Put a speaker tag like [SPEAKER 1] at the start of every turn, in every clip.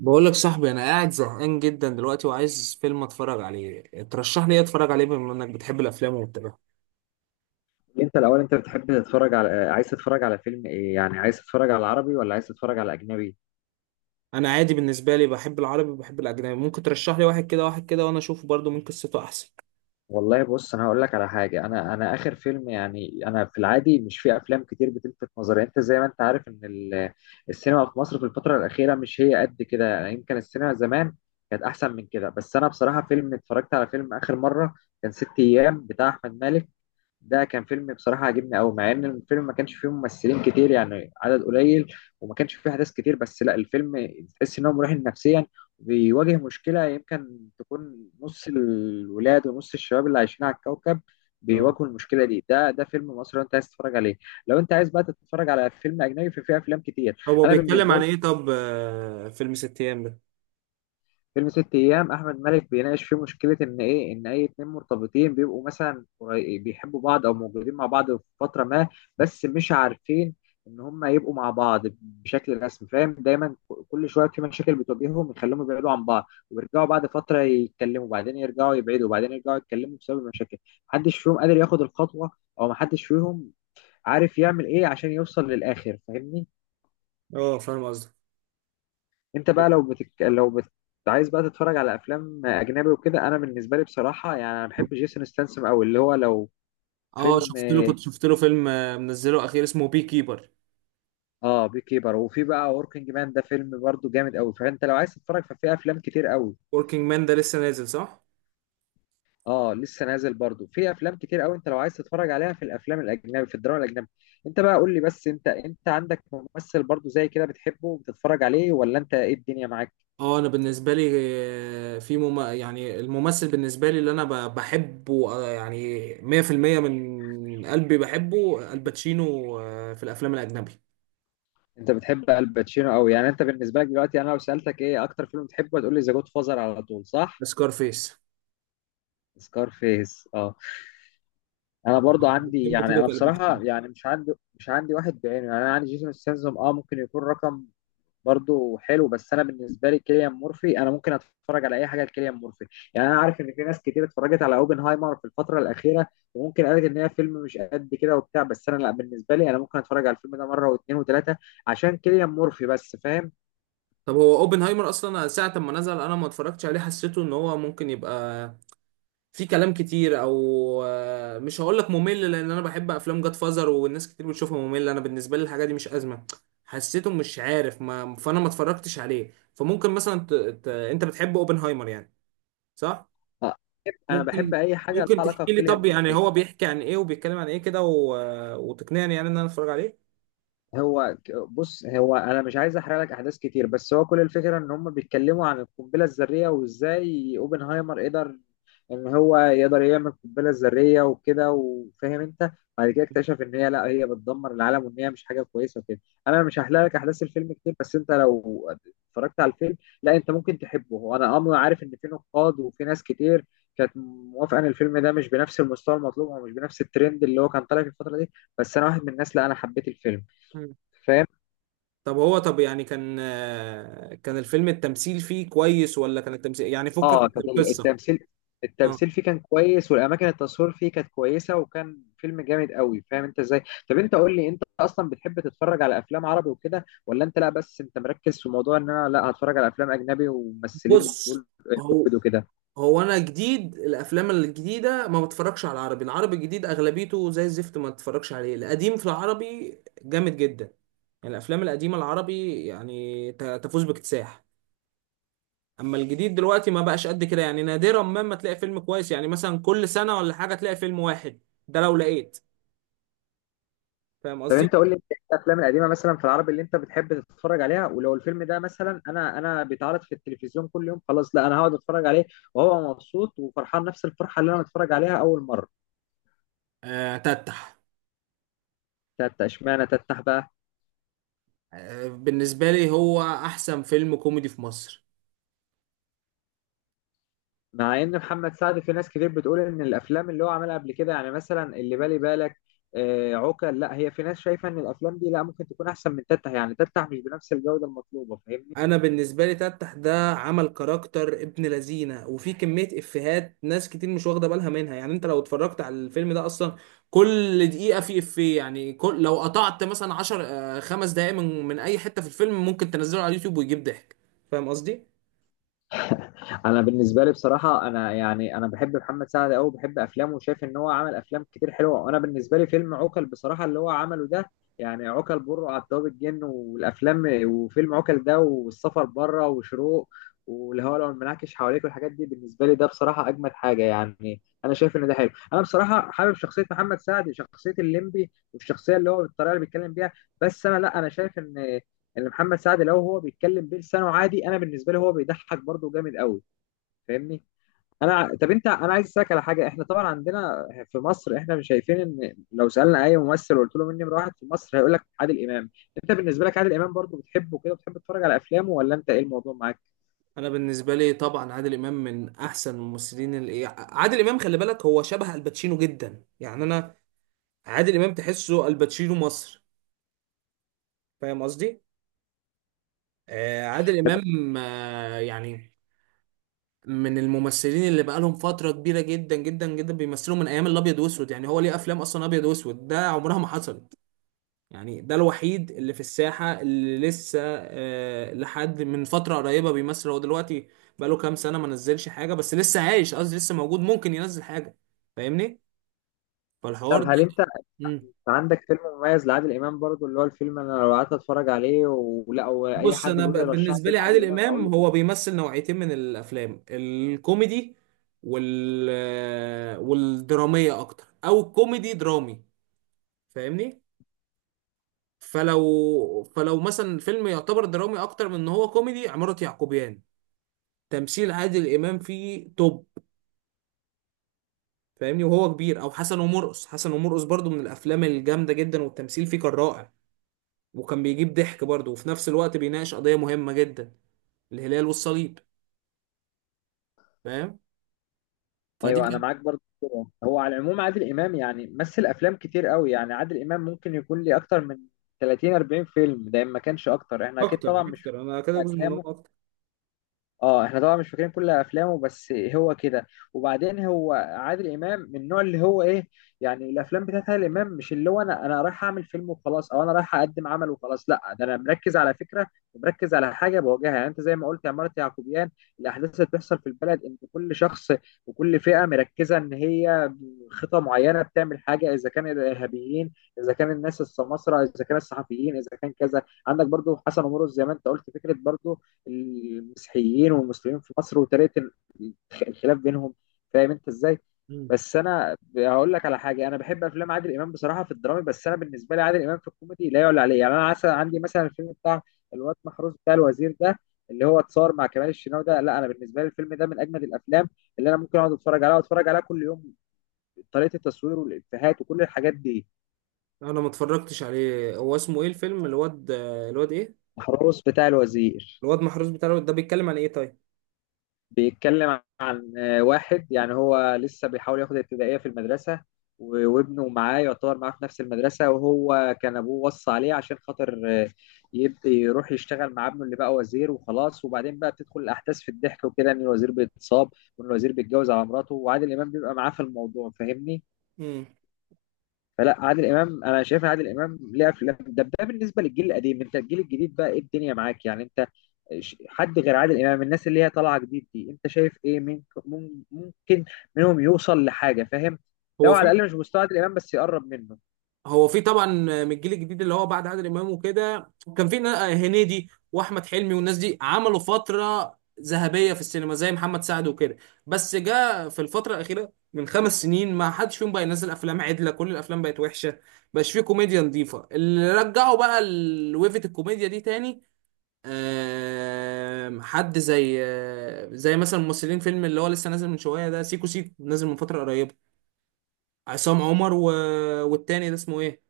[SPEAKER 1] بقول لك صاحبي، انا قاعد زهقان جدا دلوقتي وعايز فيلم اتفرج عليه. ترشح لي ايه اتفرج عليه بما انك بتحب الافلام وبتابعها؟
[SPEAKER 2] انت الاول، انت بتحب تتفرج على عايز تتفرج على فيلم ايه؟ يعني عايز تتفرج على عربي ولا عايز تتفرج على اجنبي؟
[SPEAKER 1] انا عادي، بالنسبه لي بحب العربي وبحب الاجنبي. ممكن ترشح لي واحد كده واحد كده وانا اشوفه برضو من قصته احسن.
[SPEAKER 2] والله بص، انا هقول لك على حاجه. انا اخر فيلم، يعني انا في العادي مش في افلام كتير بتلفت نظري. انت زي ما انت عارف ان السينما في مصر في الفتره الاخيره مش هي قد كده، يعني يمكن السينما زمان كانت احسن من كده. بس انا بصراحه فيلم اتفرجت على فيلم اخر مره كان ست ايام بتاع احمد مالك. ده كان فيلم بصراحة عجبني أوي، مع إن الفيلم ما كانش فيه ممثلين كتير، يعني عدد قليل، وما كانش فيه أحداث كتير، بس لا الفيلم تحس إن هو مريح نفسيا. بيواجه مشكلة يمكن تكون نص الولاد ونص الشباب اللي عايشين على الكوكب
[SPEAKER 1] اه.
[SPEAKER 2] بيواجهوا المشكلة دي. ده فيلم مصري أنت عايز تتفرج عليه. لو أنت عايز بقى تتفرج على فيلم أجنبي ففي أفلام كتير.
[SPEAKER 1] طب هو
[SPEAKER 2] أنا
[SPEAKER 1] بيتكلم
[SPEAKER 2] بالنسبة
[SPEAKER 1] عن ايه؟ طب فيلم ست ايام ده؟
[SPEAKER 2] فيلم ست ايام احمد مالك بيناقش فيه مشكله، ان ايه، ان اي اتنين مرتبطين بيبقوا مثلا بيحبوا بعض او موجودين مع بعض في فتره ما، بس مش عارفين ان هم يبقوا مع بعض بشكل رسمي. فاهم؟ دايما كل شويه في مشاكل بتواجههم يخليهم يبعدوا عن بعض ويرجعوا بعد فتره يتكلموا، وبعدين يرجعوا يبعدوا، وبعدين يرجعوا يتكلموا بسبب المشاكل. محدش فيهم قادر ياخد الخطوه، او محدش فيهم عارف يعمل ايه عشان يوصل للاخر. فاهمني؟
[SPEAKER 1] اه، فاهم قصدك.
[SPEAKER 2] انت
[SPEAKER 1] طب.
[SPEAKER 2] بقى لو بتك... لو بت... عايز بقى تتفرج على افلام اجنبي وكده، انا بالنسبه لي بصراحه يعني انا بحب جيسون ستانسم قوي، اللي هو لو
[SPEAKER 1] اه،
[SPEAKER 2] فيلم.
[SPEAKER 1] شفت له كنت شفت له فيلم منزله اخير اسمه بي كيبر.
[SPEAKER 2] اه، بي كيبر، وفي بقى وركينج مان. ده فيلم برضو جامد قوي، فانت لو عايز تتفرج ففي افلام كتير قوي.
[SPEAKER 1] وركينج مان ده لسه نازل صح؟
[SPEAKER 2] اه لسه نازل، برضو في افلام كتير قوي انت لو عايز تتفرج عليها، في الافلام الاجنبي، في الدراما الاجنبي. انت بقى قول لي، بس انت عندك ممثل برضو زي كده بتحبه وبتتفرج عليه، ولا انت ايه الدنيا معاك؟
[SPEAKER 1] اه. انا بالنسبه لي، يعني الممثل بالنسبه لي اللي انا بحبه، يعني 100% من قلبي بحبه الباتشينو، في الافلام الاجنبي.
[SPEAKER 2] انت بتحب الباتشينو قوي، يعني انت بالنسبه لك دلوقتي انا لو سالتك ايه اكتر فيلم بتحبه هتقول لي ذا جود فازر على طول، صح؟
[SPEAKER 1] سكارفيس.
[SPEAKER 2] سكار فيس، اه. انا برضو عندي،
[SPEAKER 1] بحب
[SPEAKER 2] يعني
[SPEAKER 1] بطولة
[SPEAKER 2] انا
[SPEAKER 1] الباتشينو.
[SPEAKER 2] بصراحه يعني مش عندي واحد بعينه. يعني انا عندي جيسون ستاثام، اه، ممكن يكون رقم. برضو حلو، بس انا بالنسبه لي كيليان مورفي، انا ممكن اتفرج على اي حاجه لكيليان مورفي. يعني انا عارف ان في ناس كتير اتفرجت على اوبنهايمر في الفتره الاخيره، وممكن قالت ان هي فيلم مش قد كده وبتاع، بس انا لا، بالنسبه لي انا ممكن اتفرج على الفيلم ده مره واثنين وثلاثه عشان كيليان مورفي بس. فاهم؟
[SPEAKER 1] طب هو اوبنهايمر اصلا ساعه ما نزل انا ما اتفرجتش عليه. حسيته ان هو ممكن يبقى في كلام كتير، او مش هقول لك ممل لان انا بحب افلام جاد فازر والناس كتير بتشوفها ممله. انا بالنسبه لي الحاجه دي مش ازمه. حسيته مش عارف، ما فانا ما اتفرجتش عليه. فممكن مثلا انت بتحب اوبنهايمر يعني صح؟
[SPEAKER 2] انا بحب
[SPEAKER 1] ممكن.
[SPEAKER 2] اي حاجه لها
[SPEAKER 1] ممكن
[SPEAKER 2] علاقه
[SPEAKER 1] تحكي لي
[SPEAKER 2] بكيليان
[SPEAKER 1] طب يعني
[SPEAKER 2] مورفي.
[SPEAKER 1] هو بيحكي عن ايه وبيتكلم عن ايه كده وتقنعني يعني ان انا اتفرج عليه.
[SPEAKER 2] هو بص، هو انا مش عايز احرق لك احداث كتير، بس هو كل الفكره ان هم بيتكلموا عن القنبله الذريه وازاي اوبنهايمر قدر ان هو يقدر يعمل القنبله الذريه وكده، وفاهم انت، بعد كده اكتشف ان هي لا، هي بتدمر العالم وان هي مش حاجه كويسه وكده. انا مش هحرق لك احداث الفيلم كتير، بس انت لو اتفرجت على الفيلم لا انت ممكن تحبه. وانا امر عارف ان في نقاد وفي ناس كتير كانت موافقه ان الفيلم ده مش بنفس المستوى المطلوب، او مش بنفس الترند اللي هو كان طالع في الفتره دي، بس انا واحد من الناس لا، انا حبيت الفيلم.
[SPEAKER 1] مم.
[SPEAKER 2] فاهم؟
[SPEAKER 1] طب هو، طب يعني كان الفيلم التمثيل فيه كويس، ولا كان التمثيل يعني فكك
[SPEAKER 2] اه،
[SPEAKER 1] من
[SPEAKER 2] كانت
[SPEAKER 1] القصه؟ اه
[SPEAKER 2] التمثيل فيه كان كويس، والاماكن التصوير فيه كانت كويسه، وكان فيلم جامد قوي. فاهم انت ازاي؟ طب انت قول لي، انت اصلا بتحب تتفرج على افلام عربي وكده، ولا انت لا بس انت مركز في موضوع ان انا لا هتفرج على افلام اجنبي وممثلين
[SPEAKER 1] بص هو
[SPEAKER 2] بوليوود وكده؟
[SPEAKER 1] هو انا جديد الافلام الجديده ما بتفرجش على العربي. العربي الجديد اغلبيته زي الزفت، ما بتفرجش عليه. القديم في العربي جامد جدا. يعني الافلام القديمه العربي يعني تفوز باكتساح. اما الجديد دلوقتي ما بقاش قد كده. يعني نادرا ما تلاقي فيلم كويس، يعني مثلا كل سنه ولا حاجه تلاقي فيلم واحد، ده لو لقيت. فاهم
[SPEAKER 2] طب انت
[SPEAKER 1] قصدي؟
[SPEAKER 2] قول لي انت إيه الافلام القديمه مثلا في العربي اللي انت بتحب تتفرج عليها؟ ولو الفيلم ده مثلا انا، بيتعرض في التلفزيون كل يوم خلاص، لا انا هقعد اتفرج عليه وهو مبسوط وفرحان نفس الفرحه اللي انا متفرج عليها اول مره.
[SPEAKER 1] تتح.
[SPEAKER 2] تتة؟ اشمعنى تتح بقى؟
[SPEAKER 1] بالنسبه لي هو احسن فيلم كوميدي في مصر.
[SPEAKER 2] مع ان محمد سعد في ناس كتير بتقول ان الافلام اللي هو عملها قبل كده، يعني مثلا اللي بالي بالك، عوكل، لا هي في ناس شايفه ان الافلام دي لا ممكن تكون احسن من تتح، يعني تتح مش بنفس الجوده المطلوبه. فاهمني؟
[SPEAKER 1] انا بالنسبه لي تفتح ده عمل كاركتر ابن لذينه وفي كميه افيهات ناس كتير مش واخده بالها منها. يعني انت لو اتفرجت على الفيلم ده اصلا كل دقيقه في افيه. يعني كل لو قطعت مثلا 10 خمس دقائق من اي حته في الفيلم ممكن تنزله على اليوتيوب ويجيب ضحك. فاهم قصدي؟
[SPEAKER 2] انا بالنسبه لي بصراحه انا يعني انا بحب محمد سعد قوي، بحب افلامه وشايف ان هو عمل افلام كتير حلوه. وانا بالنسبه لي فيلم عوكل بصراحه اللي هو عمله ده، يعني عوكل، بره على الطياب الجن والافلام، وفيلم عوكل ده، والسفر بره، وشروق، والهواء لو المنعكش حواليك، والحاجات دي بالنسبه لي ده بصراحه اجمد حاجه. يعني انا شايف ان ده حلو. انا بصراحه حابب شخصيه محمد سعد، شخصيه الليمبي والشخصيه اللي هو بالطريقه اللي بيتكلم بيها. بس انا لا، انا شايف ان محمد سعد لو هو بيتكلم بلسانه عادي انا بالنسبه لي هو بيضحك برضه جامد قوي. فاهمني؟ انا طب انت، انا عايز اسالك على حاجه. احنا طبعا عندنا في مصر احنا مش شايفين، ان لو سالنا اي ممثل وقلت له مين نمره واحد في مصر هيقول لك عادل امام. انت بالنسبه لك عادل امام برضو بتحبه كده، بتحب تتفرج على افلامه، ولا انت ايه الموضوع معاك؟
[SPEAKER 1] انا بالنسبه لي طبعا عادل امام من احسن الممثلين. اللي عادل امام خلي بالك هو شبه الباتشينو جدا، يعني انا عادل امام تحسه الباتشينو مصر. فاهم قصدي؟ عادل
[SPEAKER 2] طب
[SPEAKER 1] امام يعني من الممثلين اللي بقالهم فترة كبيرة جدا جدا جدا بيمثلوا من أيام الأبيض وأسود. يعني هو ليه أفلام أصلا أبيض وأسود، ده عمرها ما حصلت. يعني ده الوحيد اللي في الساحة اللي لسه لحد من فترة قريبة بيمثل. هو دلوقتي بقاله كام سنة ما نزلش حاجة، بس لسه عايش، قصدي لسه موجود، ممكن ينزل حاجة. فاهمني؟ فالحوار
[SPEAKER 2] طب
[SPEAKER 1] ده.
[SPEAKER 2] هل انت
[SPEAKER 1] مم.
[SPEAKER 2] عندك فيلم مميز لعادل امام برضو، اللي هو الفيلم انا لو قعدت اتفرج عليه، ولا او اي
[SPEAKER 1] بص،
[SPEAKER 2] حد بيقول لي رشح
[SPEAKER 1] بالنسبة
[SPEAKER 2] لي
[SPEAKER 1] لي
[SPEAKER 2] عادل
[SPEAKER 1] عادل
[SPEAKER 2] امام هقول
[SPEAKER 1] إمام
[SPEAKER 2] له؟
[SPEAKER 1] هو بيمثل نوعيتين من الأفلام، الكوميدي والدرامية، أكتر أو كوميدي درامي. فاهمني؟ فلو مثلا الفيلم يعتبر درامي اكتر من ان هو كوميدي، عمارة يعقوبيان تمثيل عادل امام فيه توب. فاهمني؟ وهو كبير او حسن ومرقص. حسن ومرقص برضو من الافلام الجامده جدا والتمثيل فيه كان رائع، وكان بيجيب ضحك برضو وفي نفس الوقت بيناقش قضيه مهمه جدا، الهلال والصليب. فاهم؟ فدي
[SPEAKER 2] ايوه، انا
[SPEAKER 1] كانت.
[SPEAKER 2] معاك برضه كده. هو على العموم عادل امام يعني مثل افلام كتير قوي. يعني عادل امام ممكن يكون ليه اكتر من 30 40 فيلم، ده إن ما كانش اكتر، احنا اكيد
[SPEAKER 1] اكتر
[SPEAKER 2] طبعا مش
[SPEAKER 1] اكتر انا كده
[SPEAKER 2] فاكرين
[SPEAKER 1] جزء من، هو
[SPEAKER 2] افلامه.
[SPEAKER 1] اكتر.
[SPEAKER 2] اه احنا طبعا مش فاكرين كل افلامه بس هو كده. وبعدين هو عادل امام من النوع اللي هو ايه؟ يعني الافلام بتاعت عادل امام مش اللي هو انا، رايح اعمل فيلم وخلاص، او انا رايح اقدم عمل وخلاص، لا، ده انا مركز على فكره ومركز على حاجه بواجهها. يعني انت زي ما قلت عماره يعقوبيان، الاحداث اللي بتحصل في البلد ان كل شخص وكل فئه مركزه ان هي خطه معينه بتعمل حاجه، اذا كان الارهابيين، اذا كان الناس السماسره، اذا كان الصحفيين، اذا كان كذا. عندك برضو حسن ومرقص زي ما انت قلت، فكره برضو المسيحيين والمسلمين في مصر وطريقه الخلاف بينهم. فاهم انت ازاي؟
[SPEAKER 1] مم.
[SPEAKER 2] بس انا هقول لك على حاجه، انا بحب افلام عادل امام بصراحه في الدرامي، بس انا بالنسبه لي عادل امام في الكوميدي لا يعلى عليه. يعني انا عسل عندي مثلا الفيلم بتاع الواد محروس بتاع الوزير ده، اللي هو اتصور مع كمال الشناوي ده، لا انا بالنسبه لي الفيلم ده من اجمد الافلام اللي انا ممكن اقعد اتفرج عليها واتفرج عليها كل يوم. طريقه التصوير والافيهات وكل الحاجات دي.
[SPEAKER 1] انا ما اتفرجتش عليه. هو اسمه ايه الفيلم؟ الواد ايه؟
[SPEAKER 2] محروس بتاع الوزير
[SPEAKER 1] الواد محروس بتاع. الواد ده بيتكلم عن ايه طيب؟
[SPEAKER 2] بيتكلم، واحد يعني هو لسه بيحاول ياخد ابتدائية في المدرسة، وابنه معاه يعتبر معاه في نفس المدرسة، وهو كان أبوه وصى عليه عشان خاطر يبدأ يروح يشتغل مع ابنه اللي بقى وزير وخلاص. وبعدين بقى بتدخل الأحداث في الضحك وكده إن الوزير بيتصاب، وإن الوزير بيتجوز على مراته، وعادل إمام بيبقى معاه في الموضوع. فاهمني؟
[SPEAKER 1] امم.
[SPEAKER 2] فلا عادل امام انا شايف ان عادل امام ليه افلام. ده بالنسبه للجيل القديم، انت الجيل الجديد بقى ايه الدنيا معاك؟ يعني انت حد غير عادل امام، الناس اللي هي طالعه جديد دي، انت شايف ايه، ممكن منهم يوصل لحاجه؟ فاهم؟ لو
[SPEAKER 1] هو
[SPEAKER 2] على
[SPEAKER 1] في
[SPEAKER 2] الاقل مش مستوى عادل امام بس يقرب منه.
[SPEAKER 1] هو في طبعا من الجيل الجديد، اللي هو بعد عادل امام وكده كان في هنيدي واحمد حلمي والناس دي عملوا فتره ذهبيه في السينما زي محمد سعد وكده. بس جاء في الفتره الاخيره من خمس سنين ما حدش فيهم بقى ينزل افلام عدله، كل الافلام بقت وحشه. مبقاش فيه كوميديا نظيفه اللي رجعوا بقى ويفة الكوميديا دي تاني. حد زي زي مثلا ممثلين فيلم اللي هو لسه نازل من شويه ده، سيكو سيكو نازل من فتره قريبه. عصام عمر والتاني ده اسمه ايه،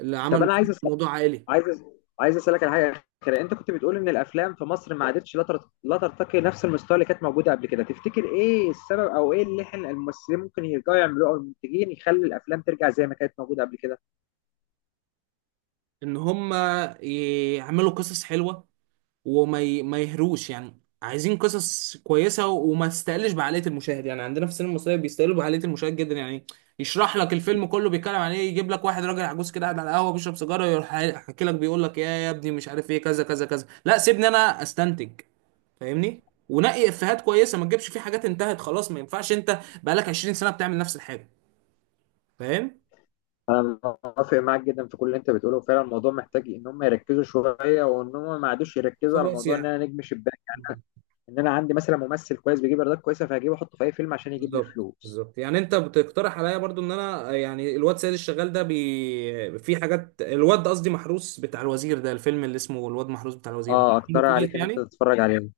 [SPEAKER 1] اللي
[SPEAKER 2] طب
[SPEAKER 1] عمل
[SPEAKER 2] انا
[SPEAKER 1] موضوع عائلي؟
[SPEAKER 2] عايز أسأل عايز اسالك على حاجه اخيره. انت كنت بتقول ان الافلام في مصر ما عادتش لا ترتقي نفس المستوى اللي كانت موجوده قبل كده. تفتكر ايه السبب، او ايه اللي احنا الممثلين ممكن يرجعوا يعملوه او المنتجين يخلي الافلام ترجع زي ما كانت موجوده قبل كده؟
[SPEAKER 1] ان هم يعملوا قصص حلوه ما يهروش، يعني عايزين قصص كويسه وما تستقلش بعقليه المشاهد. يعني عندنا في السينما المصريه بيستقلوا بعقليه المشاهد جدا يعني. يشرح لك الفيلم كله بيتكلم عن ايه، يجيب لك واحد راجل عجوز كده قاعد على القهوه بيشرب سيجاره، يروح حاكي لك بيقول لك يا ابني مش عارف ايه كذا كذا كذا. لا سيبني انا استنتج. فاهمني؟ ونقي افيهات كويسه، ما تجيبش فيه حاجات انتهت خلاص. ما ينفعش انت بقالك 20 سنه بتعمل نفس الحاجه. فاهم؟
[SPEAKER 2] انا موافق معاك جدا في كل اللي انت بتقوله. فعلا الموضوع محتاج ان هم يركزوا شويه، وان هم ما عادوش يركزوا على
[SPEAKER 1] خلاص
[SPEAKER 2] موضوع ان
[SPEAKER 1] يعني.
[SPEAKER 2] انا نجم شباك، ان انا عندي مثلا ممثل كويس بيجيب ايرادات كويسه فهجيبه احطه في اي فيلم عشان يجيب لي
[SPEAKER 1] بالظبط
[SPEAKER 2] فلوس.
[SPEAKER 1] بالظبط، يعني انت بتقترح عليا برضو ان انا يعني الواد سيد الشغال ده في حاجات، الواد قصدي محروس بتاع الوزير ده، الفيلم اللي اسمه الواد محروس بتاع الوزير ده
[SPEAKER 2] اه،
[SPEAKER 1] فيلم
[SPEAKER 2] اقترح
[SPEAKER 1] كويس
[SPEAKER 2] عليك ان انت
[SPEAKER 1] يعني؟
[SPEAKER 2] تتفرج عليه.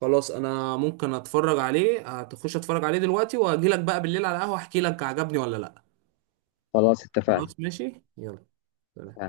[SPEAKER 1] خلاص انا ممكن اتفرج عليه. هتخش اتفرج عليه دلوقتي واجي لك بقى بالليل على القهوة احكي لك عجبني ولا لا.
[SPEAKER 2] خلاص اتفقنا.
[SPEAKER 1] خلاص ماشي، يلا. سلام.